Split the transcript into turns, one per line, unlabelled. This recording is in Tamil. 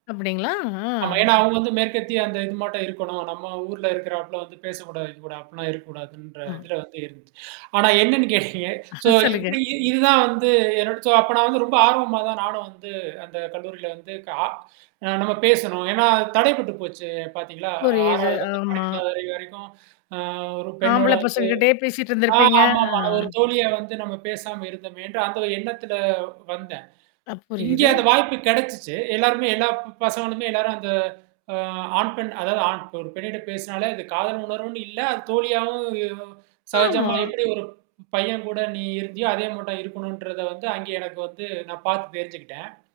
அப்பிடிங்களா? ஆ
ஆமா. ஏன்னா அவுங்க வந்து மேற்கத்திய அந்த இது மட்டும் இருக்கணும், நம்ம ஊர்ல இருக்கிறாப்ல வந்து பேசக்கூடாது, வைக்க கூடாது, அப்பிடில்லாம் இருக்க கூடாதுன்ற
ம்.
இதில வந்து இருந்ததுச்சு. ஆனா என்னன்னு கேட்டீங்க
ஆ,
சோ
சொல்லுங்க.
இப்பிடி இ இதுதான் வந்து என்னோட சோ அப்போ நான் வந்து ரொம்ப ஆர்வமா தான் நானும் வந்து அந்த கல்லூரியில வந்து கா அ நம்ம பேசணும். ஏன்னா, தடைப்பட்டு போச்சு, பார்த்தீர்களா?
புரியுது.
6 வதுல இருந்து
ஆமா.
12 வது வரை வரைக்கும் அ ஒரு பெண்ணோட
ஆம்பள
வந்து
பசங்ககிட்டயே பேசிட்டு
ஆ,
இருந்திருப்பீங்க. அ.
ஆமாமா. அது ஒரு தோழியால வந்து நம்ம பேசாம இருந்தோமேன்ற அந்த எண்ணத்தில வந்தேன்.
ஆ,
இங்கே
புரியுது.
அந்த வாய்ப்பு கிடைச்சுச்சு. எல்லாருமே எல்லா ப் பசங்களுமே எல்லாரும் அந்த அ ஆண், பெண் அதாவது ஆண் ஒரு பெண்ணிட்ட பேசினாலே அது காதல் உணர்வுன்னு இல்ல. அது தோழியாகவும் ம் சகஜமா
ஆமா.
எப்பிடி ஒரு பையன் கூட நீ இருந்தியோ! அதே மாட்டம் இருக்கணும்ன்றத வந்து அங்கே எனக்கு வந்து நான் பார்த்து தெரிஞ்சுக்கிட்டேன்.